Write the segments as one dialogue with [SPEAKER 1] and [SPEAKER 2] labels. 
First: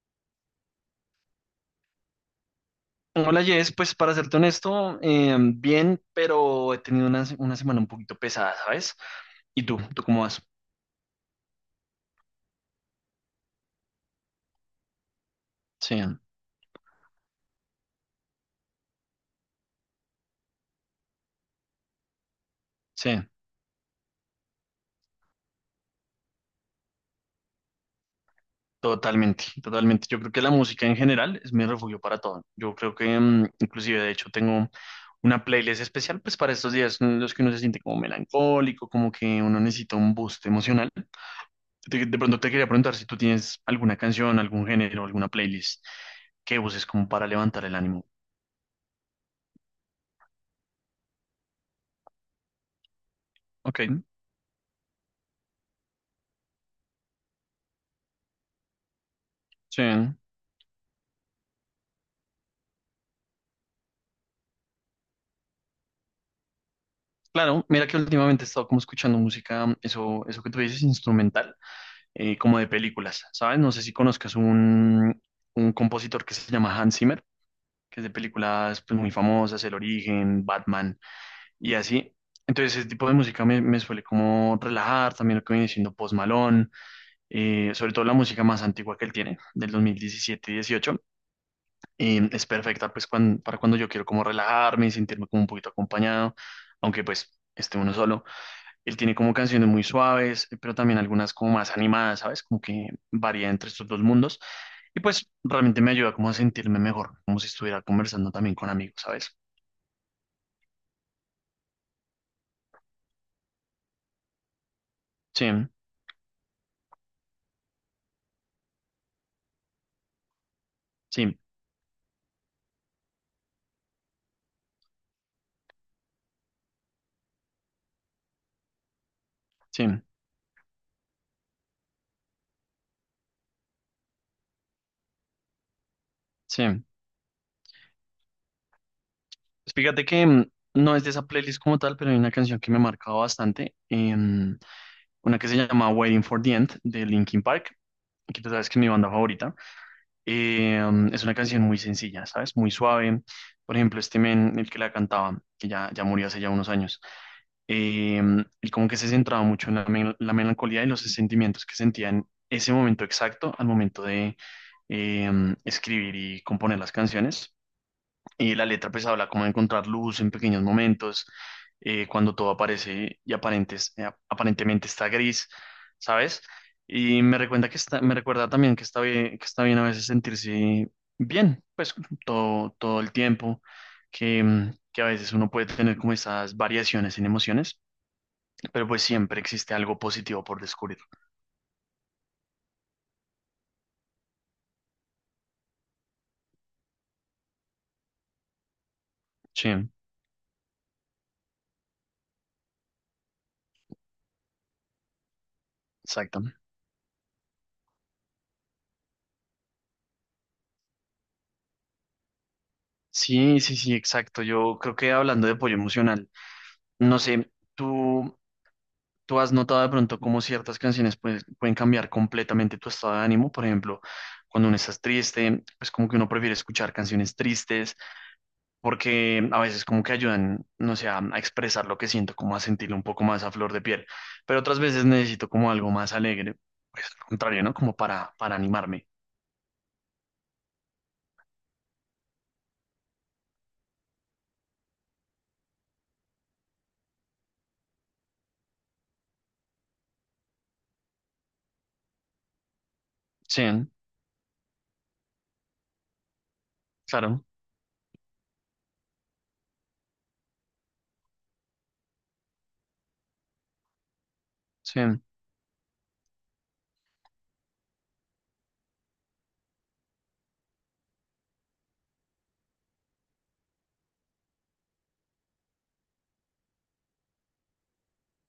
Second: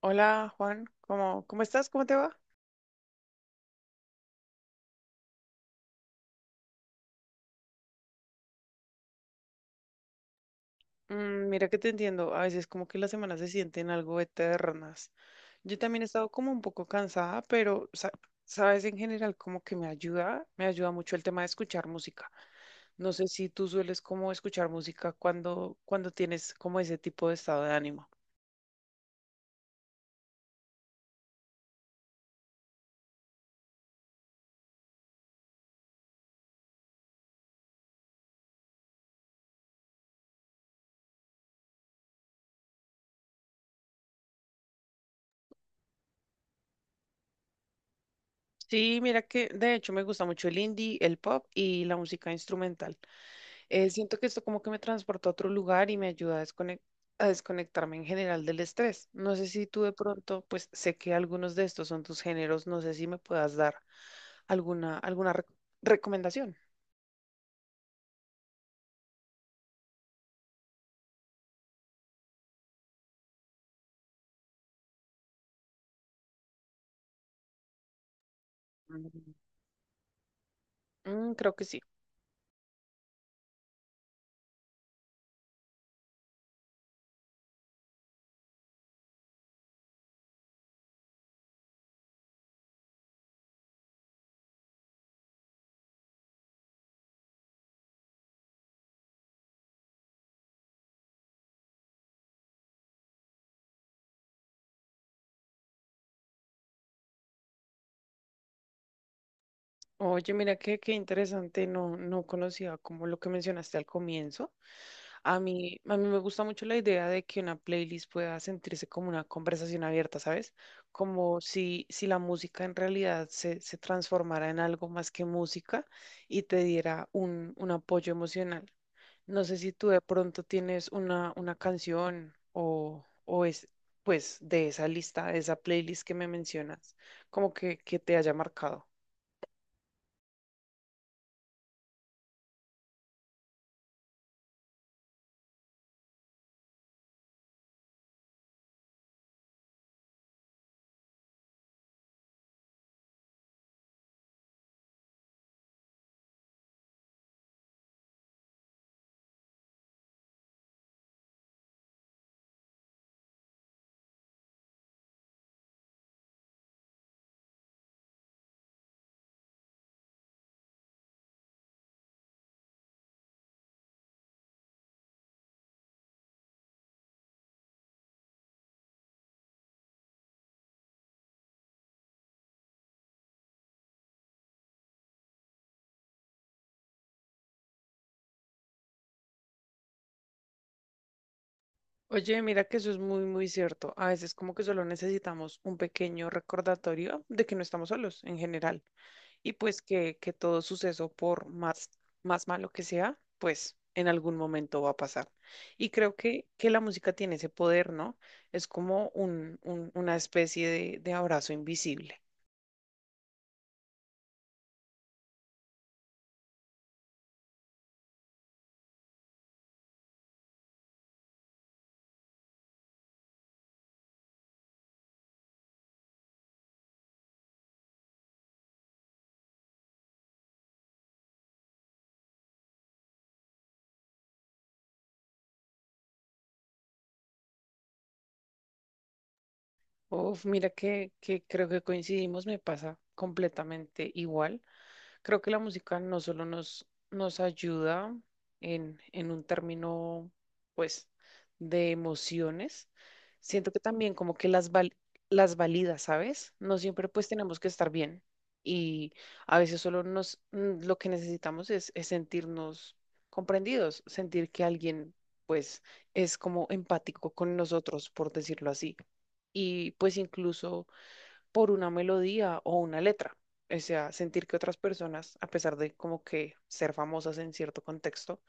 [SPEAKER 1] Hola Juan, ¿cómo estás? ¿Cómo te va?
[SPEAKER 2] Hola Jess, pues para serte honesto, bien, pero he tenido una semana un poquito pesada, ¿sabes? ¿Y tú? ¿Tú cómo vas?
[SPEAKER 1] Mm, mira que te entiendo, a veces como que las semanas se sienten algo eternas. Yo
[SPEAKER 2] Sí,
[SPEAKER 1] también he estado como un poco cansada, pero sabes, en general como que me ayuda mucho el tema de escuchar música. No sé
[SPEAKER 2] sí,
[SPEAKER 1] si tú sueles como escuchar música cuando tienes como ese tipo de estado de ánimo.
[SPEAKER 2] totalmente, totalmente. Yo creo que la música en general es mi refugio para todo. Yo creo que inclusive de hecho tengo una playlist especial pues para estos días en los que uno se siente como melancólico, como que uno necesita un boost emocional. De pronto te quería preguntar si tú tienes alguna canción, algún género, alguna playlist que uses como para levantar el ánimo.
[SPEAKER 1] Sí, mira que de hecho me gusta mucho el indie, el pop y la música instrumental.
[SPEAKER 2] Ok,
[SPEAKER 1] Siento que esto como que me transporta a otro lugar y me ayuda a a desconectarme en general del estrés. No sé si tú
[SPEAKER 2] sí.
[SPEAKER 1] de pronto, pues sé que algunos de estos son tus géneros, no sé si me puedas dar alguna recomendación.
[SPEAKER 2] Claro, mira que últimamente he estado como escuchando música, eso, eso que tú dices, instrumental, como de películas, ¿sabes? No sé si conozcas un compositor que se llama Hans Zimmer, que es de películas pues, muy
[SPEAKER 1] Mm,
[SPEAKER 2] famosas, El Origen, Batman
[SPEAKER 1] mm, creo que
[SPEAKER 2] y
[SPEAKER 1] sí.
[SPEAKER 2] así. Entonces ese tipo de música me suele como relajar, también lo que viene siendo Post Malone, sobre todo la música más antigua que él tiene, del 2017-18, es perfecta pues para cuando yo quiero como relajarme y sentirme como un poquito acompañado, aunque pues esté uno solo. Él tiene como canciones muy suaves, pero también algunas como más animadas, ¿sabes? Como que varía entre estos dos mundos. Y pues realmente me ayuda como a sentirme mejor, como si estuviera conversando también con amigos, ¿sabes?
[SPEAKER 1] Oye, mira qué interesante, no conocía como lo que mencionaste al comienzo. A
[SPEAKER 2] Sí,
[SPEAKER 1] mí, a mí me gusta mucho la idea de que una playlist pueda sentirse como una conversación abierta, ¿sabes?
[SPEAKER 2] sí,
[SPEAKER 1] Como si la música en realidad se transformara en algo más que música y te diera un apoyo emocional. No sé si tú de
[SPEAKER 2] sí,
[SPEAKER 1] pronto tienes una canción o es, pues, de esa lista, de esa playlist que me
[SPEAKER 2] sí.
[SPEAKER 1] mencionas, como que te haya marcado.
[SPEAKER 2] Pues fíjate que no es de esa playlist como tal, pero hay una canción que me ha marcado bastante, una que se llama Waiting for the End de Linkin Park, que tú sabes que es mi banda favorita. Es una canción muy sencilla, ¿sabes? Muy suave. Por ejemplo, este men, el que la cantaba, que ya murió hace ya unos años, él como que se centraba mucho en la melancolía y los sentimientos que sentía en ese momento exacto al momento de escribir y componer las canciones. Y la letra pues habla como de encontrar luz en pequeños momentos, cuando todo aparece y aparentemente está gris, ¿sabes? Y me recuerda que está, me recuerda también que está bien a veces sentirse bien, pues todo el tiempo, que, que a veces uno puede tener como esas variaciones en emociones, pero pues siempre existe algo positivo por descubrir.
[SPEAKER 1] Oye, mira que eso es muy cierto. A veces como que solo necesitamos un pequeño recordatorio de que no estamos solos en general y
[SPEAKER 2] Sí,
[SPEAKER 1] pues que todo suceso, por más, más malo que sea, pues en algún momento va a pasar. Y creo
[SPEAKER 2] exacto.
[SPEAKER 1] que la música tiene ese poder, ¿no? Es como un, una especie de abrazo invisible.
[SPEAKER 2] Sí, sí, sí, exacto. Yo creo que hablando de apoyo emocional, no sé, tú... ¿Tú has notado de pronto cómo ciertas canciones pueden cambiar completamente tu estado de ánimo? Por ejemplo, cuando uno estás triste, pues como que uno prefiere escuchar canciones tristes porque a veces como que ayudan, no sé, a expresar lo que siento, como a sentirlo un poco más a flor de piel. Pero otras veces necesito como algo más alegre, pues al contrario, ¿no? Como para animarme.
[SPEAKER 1] Uf, mira que creo que coincidimos, me pasa completamente igual. Creo que la música no solo nos, nos ayuda en un término, pues, de emociones,
[SPEAKER 2] Sí,
[SPEAKER 1] siento que también como que las las valida, ¿sabes? No siempre pues
[SPEAKER 2] claro.
[SPEAKER 1] tenemos que estar bien y a veces solo nos, lo que necesitamos es sentirnos comprendidos, sentir que
[SPEAKER 2] Sí,
[SPEAKER 1] alguien pues es como empático con nosotros, por decirlo así. Y pues incluso por una melodía o una letra. O sea, sentir que otras personas, a pesar de como que ser famosas en cierto contexto,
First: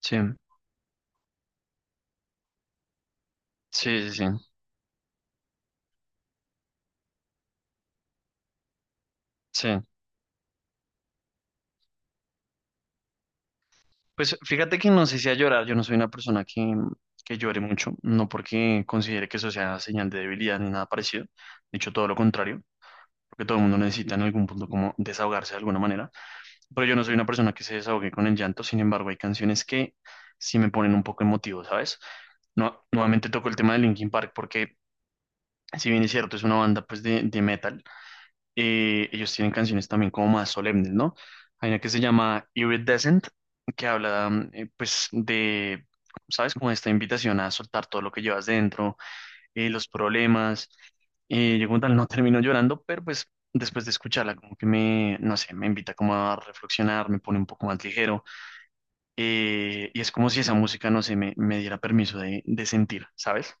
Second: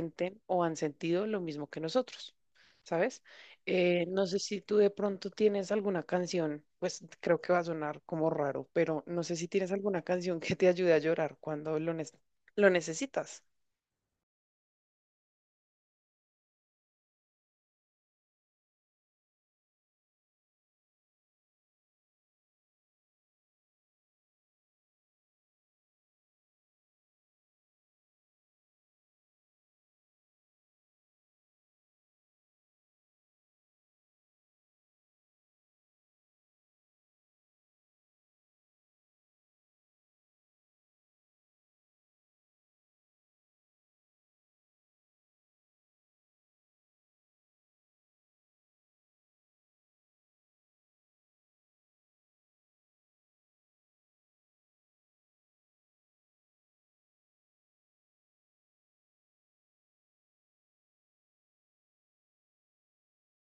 [SPEAKER 2] sí,
[SPEAKER 1] o han sentido lo mismo que nosotros, ¿sabes?
[SPEAKER 2] sí, sí,
[SPEAKER 1] No sé
[SPEAKER 2] sí.
[SPEAKER 1] si tú de pronto tienes alguna canción, pues creo que va a sonar como raro, pero no sé si
[SPEAKER 2] Sí.
[SPEAKER 1] tienes alguna canción que te ayude a llorar cuando lo necesitas.
[SPEAKER 2] Pues fíjate que no sé si a llorar, yo no soy una persona que llore mucho, no porque considere que eso sea señal de debilidad ni nada parecido, de hecho todo lo contrario, porque todo el mundo necesita en algún punto como desahogarse de alguna manera, pero yo no soy una persona que se desahogue con el llanto, sin embargo hay canciones que sí me ponen un poco emotivo, ¿sabes? No, nuevamente toco el tema de Linkin Park porque si bien es cierto es una banda pues de metal, ellos tienen canciones también como más solemnes, ¿no? Hay una que se llama Iridescent, que habla, pues, de, ¿sabes? Como esta invitación a soltar todo lo que llevas dentro, los problemas. Yo como tal no termino llorando, pero pues después de escucharla como que no sé, me invita como a reflexionar, me pone un poco más ligero. Eh, y es como si esa música, no sé, me diera permiso de sentir, ¿sabes?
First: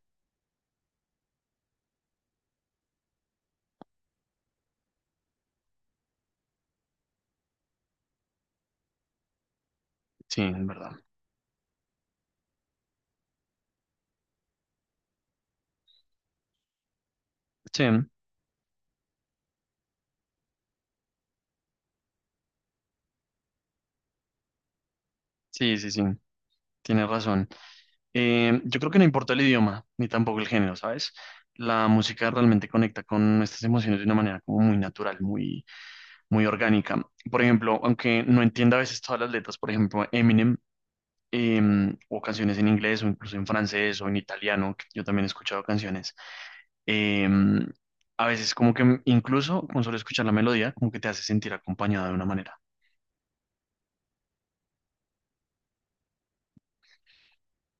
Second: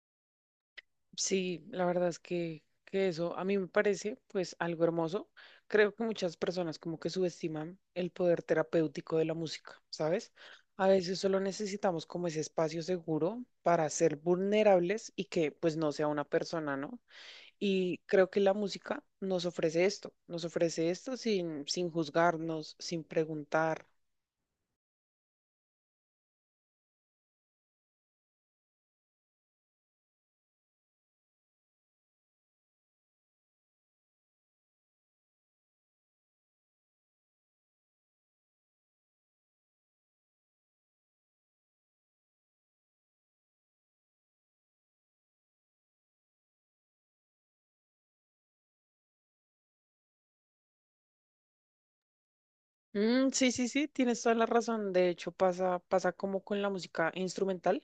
[SPEAKER 1] Sí, la verdad es que eso a mí me parece pues algo hermoso. Creo que muchas personas como que subestiman el poder terapéutico de la música, ¿sabes?
[SPEAKER 2] Sí, en
[SPEAKER 1] A
[SPEAKER 2] verdad.
[SPEAKER 1] veces solo necesitamos como ese espacio seguro para ser vulnerables y que pues no sea una persona, ¿no?
[SPEAKER 2] Sí,
[SPEAKER 1] Y creo que la música nos ofrece esto sin juzgarnos, sin preguntar.
[SPEAKER 2] sí, sí, sí, tienes razón. Yo creo que no importa el idioma, ni tampoco el género, ¿sabes? La música realmente conecta con nuestras emociones de una manera como muy natural, muy, muy orgánica. Por ejemplo, aunque no entienda a veces todas las letras, por ejemplo, Eminem, eh, o canciones en inglés, o incluso en francés, o en italiano, que yo también he escuchado canciones, eh, a veces como que incluso con solo escuchar la melodía, como que te hace sentir acompañado de una manera.
[SPEAKER 1] Mm, sí, sí, sí, tienes toda la razón. De hecho, pasa, pasa como con la música instrumental.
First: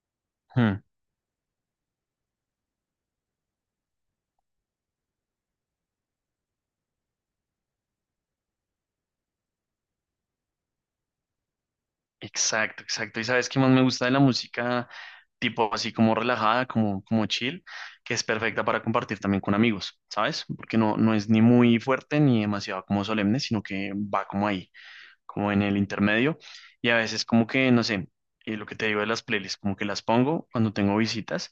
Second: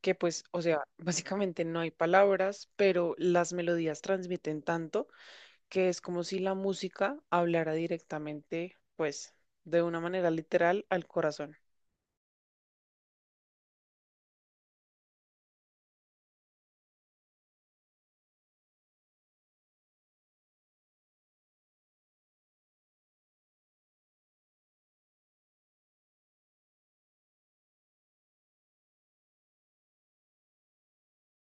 [SPEAKER 1] Que pues, o
[SPEAKER 2] Hmm.
[SPEAKER 1] sea, básicamente no hay palabras, pero las melodías transmiten tanto que es como si la música hablara directamente, pues, de una manera literal al corazón.
[SPEAKER 2] Exacto, exacto. Y sabes qué más me gusta de la música, tipo así como relajada, como, como chill, que es perfecta para compartir también con amigos, ¿sabes? Porque no, no es ni muy fuerte ni demasiado como solemne, sino que va como ahí, como en el intermedio. Y a veces como que, no sé, lo que te digo de las playlists, como que las pongo cuando tengo visitas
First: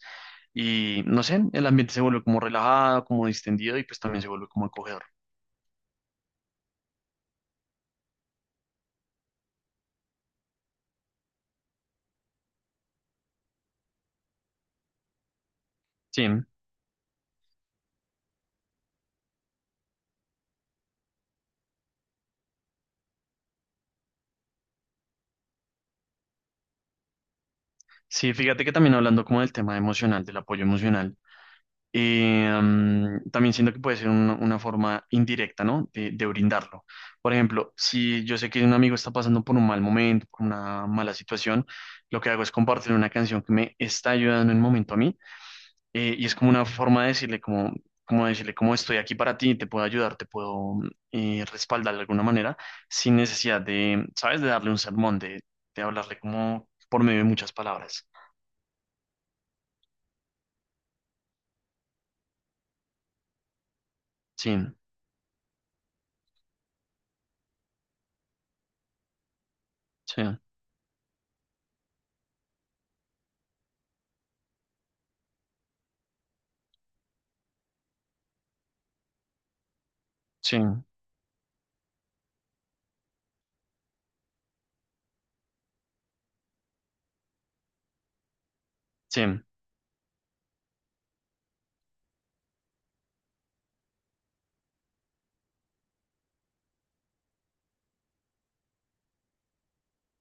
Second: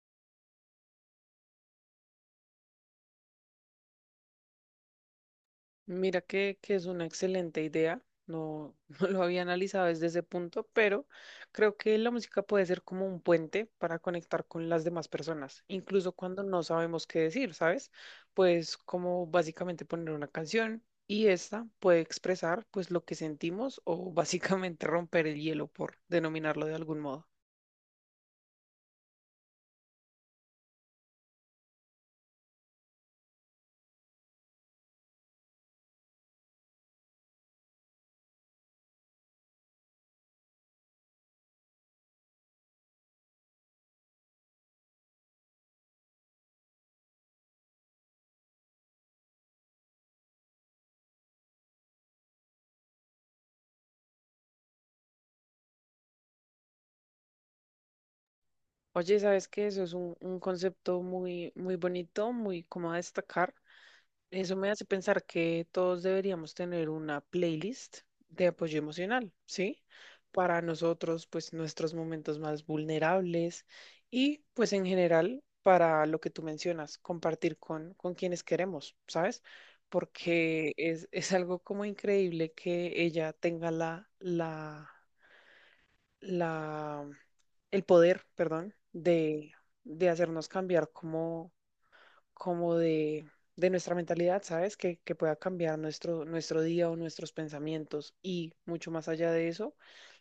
[SPEAKER 2] y, no sé, el ambiente se vuelve como relajado, como distendido y pues también se vuelve como acogedor.
[SPEAKER 1] Mira que es una excelente idea. No, no lo había analizado desde ese punto, pero creo que la música puede ser como un puente para conectar con las demás personas, incluso
[SPEAKER 2] Sí,
[SPEAKER 1] cuando no sabemos qué decir, ¿sabes? Pues como básicamente poner una canción y esta puede expresar pues lo que sentimos o básicamente romper el hielo por denominarlo de algún modo.
[SPEAKER 2] sí, fíjate que también hablando como del tema emocional, del apoyo emocional. También siento que puede ser una forma indirecta, ¿no? De brindarlo. Por ejemplo, si yo sé que un amigo está pasando por un mal momento, por una mala situación, lo que hago es compartir una canción que me está ayudando en un momento a mí, y es como una forma de decirle como, como decirle como estoy aquí para ti, te puedo ayudar, te puedo respaldar de alguna manera, sin necesidad de, ¿sabes? De darle un sermón, de hablarle como por medio de muchas palabras.
[SPEAKER 1] Oye, ¿sabes qué? Eso es un concepto muy bonito, muy como a destacar.
[SPEAKER 2] Sí,
[SPEAKER 1] Eso me hace pensar que todos deberíamos tener una playlist de apoyo emocional, ¿sí?
[SPEAKER 2] sí,
[SPEAKER 1] Para nosotros, pues nuestros momentos más vulnerables y pues en general para lo que tú mencionas, compartir con quienes queremos, ¿sabes?
[SPEAKER 2] sí,
[SPEAKER 1] Porque es algo como increíble que ella tenga la el poder, perdón,
[SPEAKER 2] sí.
[SPEAKER 1] de hacernos cambiar como como de nuestra mentalidad, ¿sabes? Que pueda cambiar nuestro, nuestro día o nuestros pensamientos y mucho más allá de eso,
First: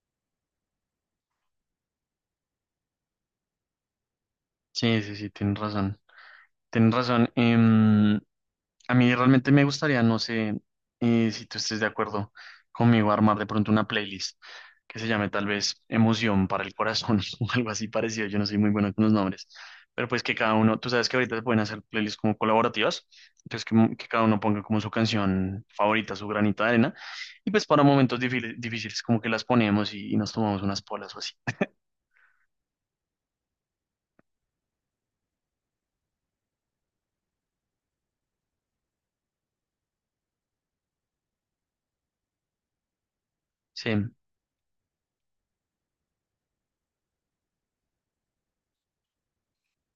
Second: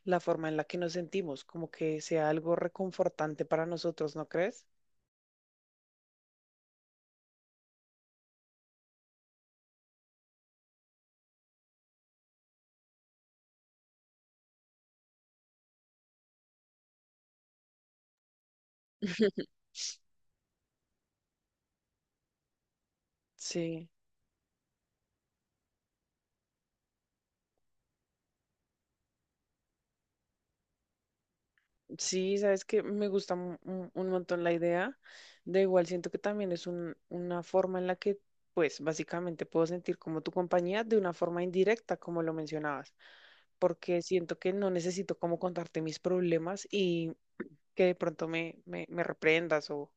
[SPEAKER 1] la forma en la que nos sentimos, como que sea algo reconfortante para nosotros, ¿no crees?
[SPEAKER 2] Sí, sí, sí, tienes razón. Tienes razón. A mí realmente me gustaría, no sé si tú estés de acuerdo conmigo, armar de pronto una playlist que se llame tal vez Emoción para el Corazón o algo así parecido. Yo no soy muy bueno con los nombres, pero pues que cada uno, tú sabes que ahorita se pueden hacer playlists como colaborativas, entonces
[SPEAKER 1] Sí,
[SPEAKER 2] que cada uno ponga como su canción favorita, su granito de arena, y pues para momentos difíciles, difíciles como que las ponemos y nos tomamos unas polas o así.
[SPEAKER 1] sí, sabes que me gusta un montón la idea. De igual, siento que también es una forma en la que, pues, básicamente puedo sentir como tu compañía de una forma indirecta, como lo mencionabas,
[SPEAKER 2] Sí,
[SPEAKER 1] porque siento que no necesito como contarte mis problemas que de pronto me reprendas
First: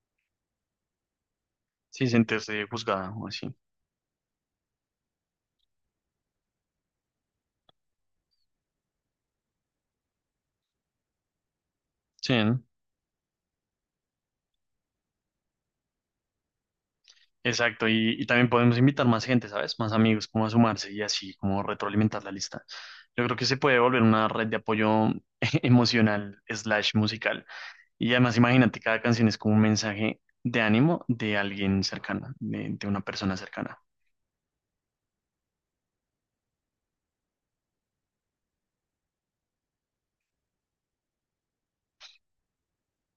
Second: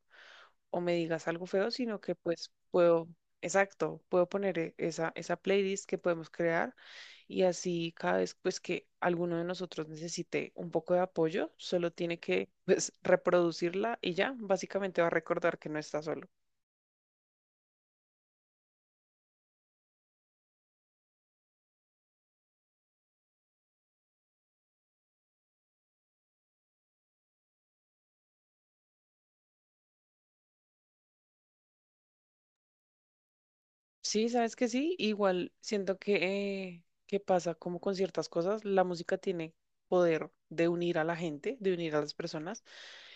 [SPEAKER 1] o me digas algo feo, sino
[SPEAKER 2] sí,
[SPEAKER 1] que pues
[SPEAKER 2] sentirse
[SPEAKER 1] puedo,
[SPEAKER 2] juzgada o así.
[SPEAKER 1] exacto, puedo poner esa, esa playlist que podemos crear y así cada vez pues que alguno de nosotros necesite un poco de apoyo, solo tiene
[SPEAKER 2] Sí,
[SPEAKER 1] que
[SPEAKER 2] ¿no?
[SPEAKER 1] pues reproducirla y ya, básicamente va a recordar que no está solo.
[SPEAKER 2] Exacto, y también podemos invitar más gente, ¿sabes? Más amigos, como a sumarse y así, como retroalimentar la lista. Yo creo que se puede volver una red de apoyo emocional slash musical. Y además, imagínate, cada canción es como un mensaje de ánimo de alguien cercano, de una persona cercana.
[SPEAKER 1] Sí, sabes que sí, igual siento que pasa como con ciertas cosas, la música tiene poder de unir a la gente, de unir a las personas,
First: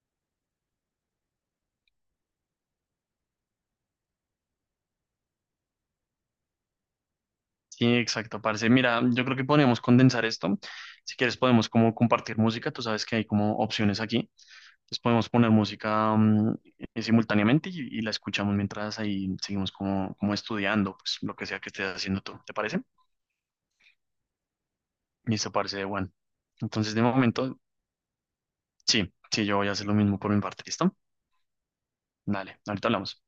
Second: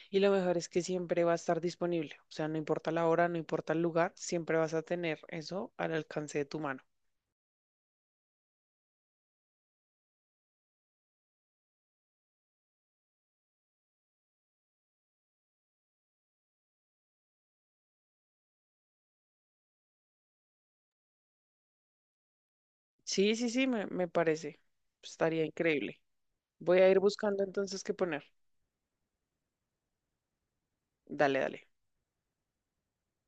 [SPEAKER 1] y lo mejor es que siempre va a estar disponible, o sea, no importa la hora, no importa el lugar, siempre vas a tener eso al alcance de tu mano.
[SPEAKER 2] Sí, exacto, parce. Mira, yo creo que podríamos condensar esto. Si quieres, podemos como compartir música. Tú sabes que hay como opciones aquí. Entonces podemos poner música simultáneamente y la escuchamos mientras ahí seguimos como, como estudiando, pues lo que sea que estés haciendo tú. ¿Te parece?
[SPEAKER 1] Sí, sí, sí, me parece, estaría
[SPEAKER 2] Listo, parece,
[SPEAKER 1] increíble.
[SPEAKER 2] Juan.
[SPEAKER 1] Voy a
[SPEAKER 2] Entonces,
[SPEAKER 1] ir
[SPEAKER 2] de
[SPEAKER 1] buscando
[SPEAKER 2] momento,
[SPEAKER 1] entonces qué poner.
[SPEAKER 2] sí, sí, yo voy a hacer lo mismo por mi parte. ¿Listo?
[SPEAKER 1] Dale, dale.
[SPEAKER 2] Dale, ahorita hablamos.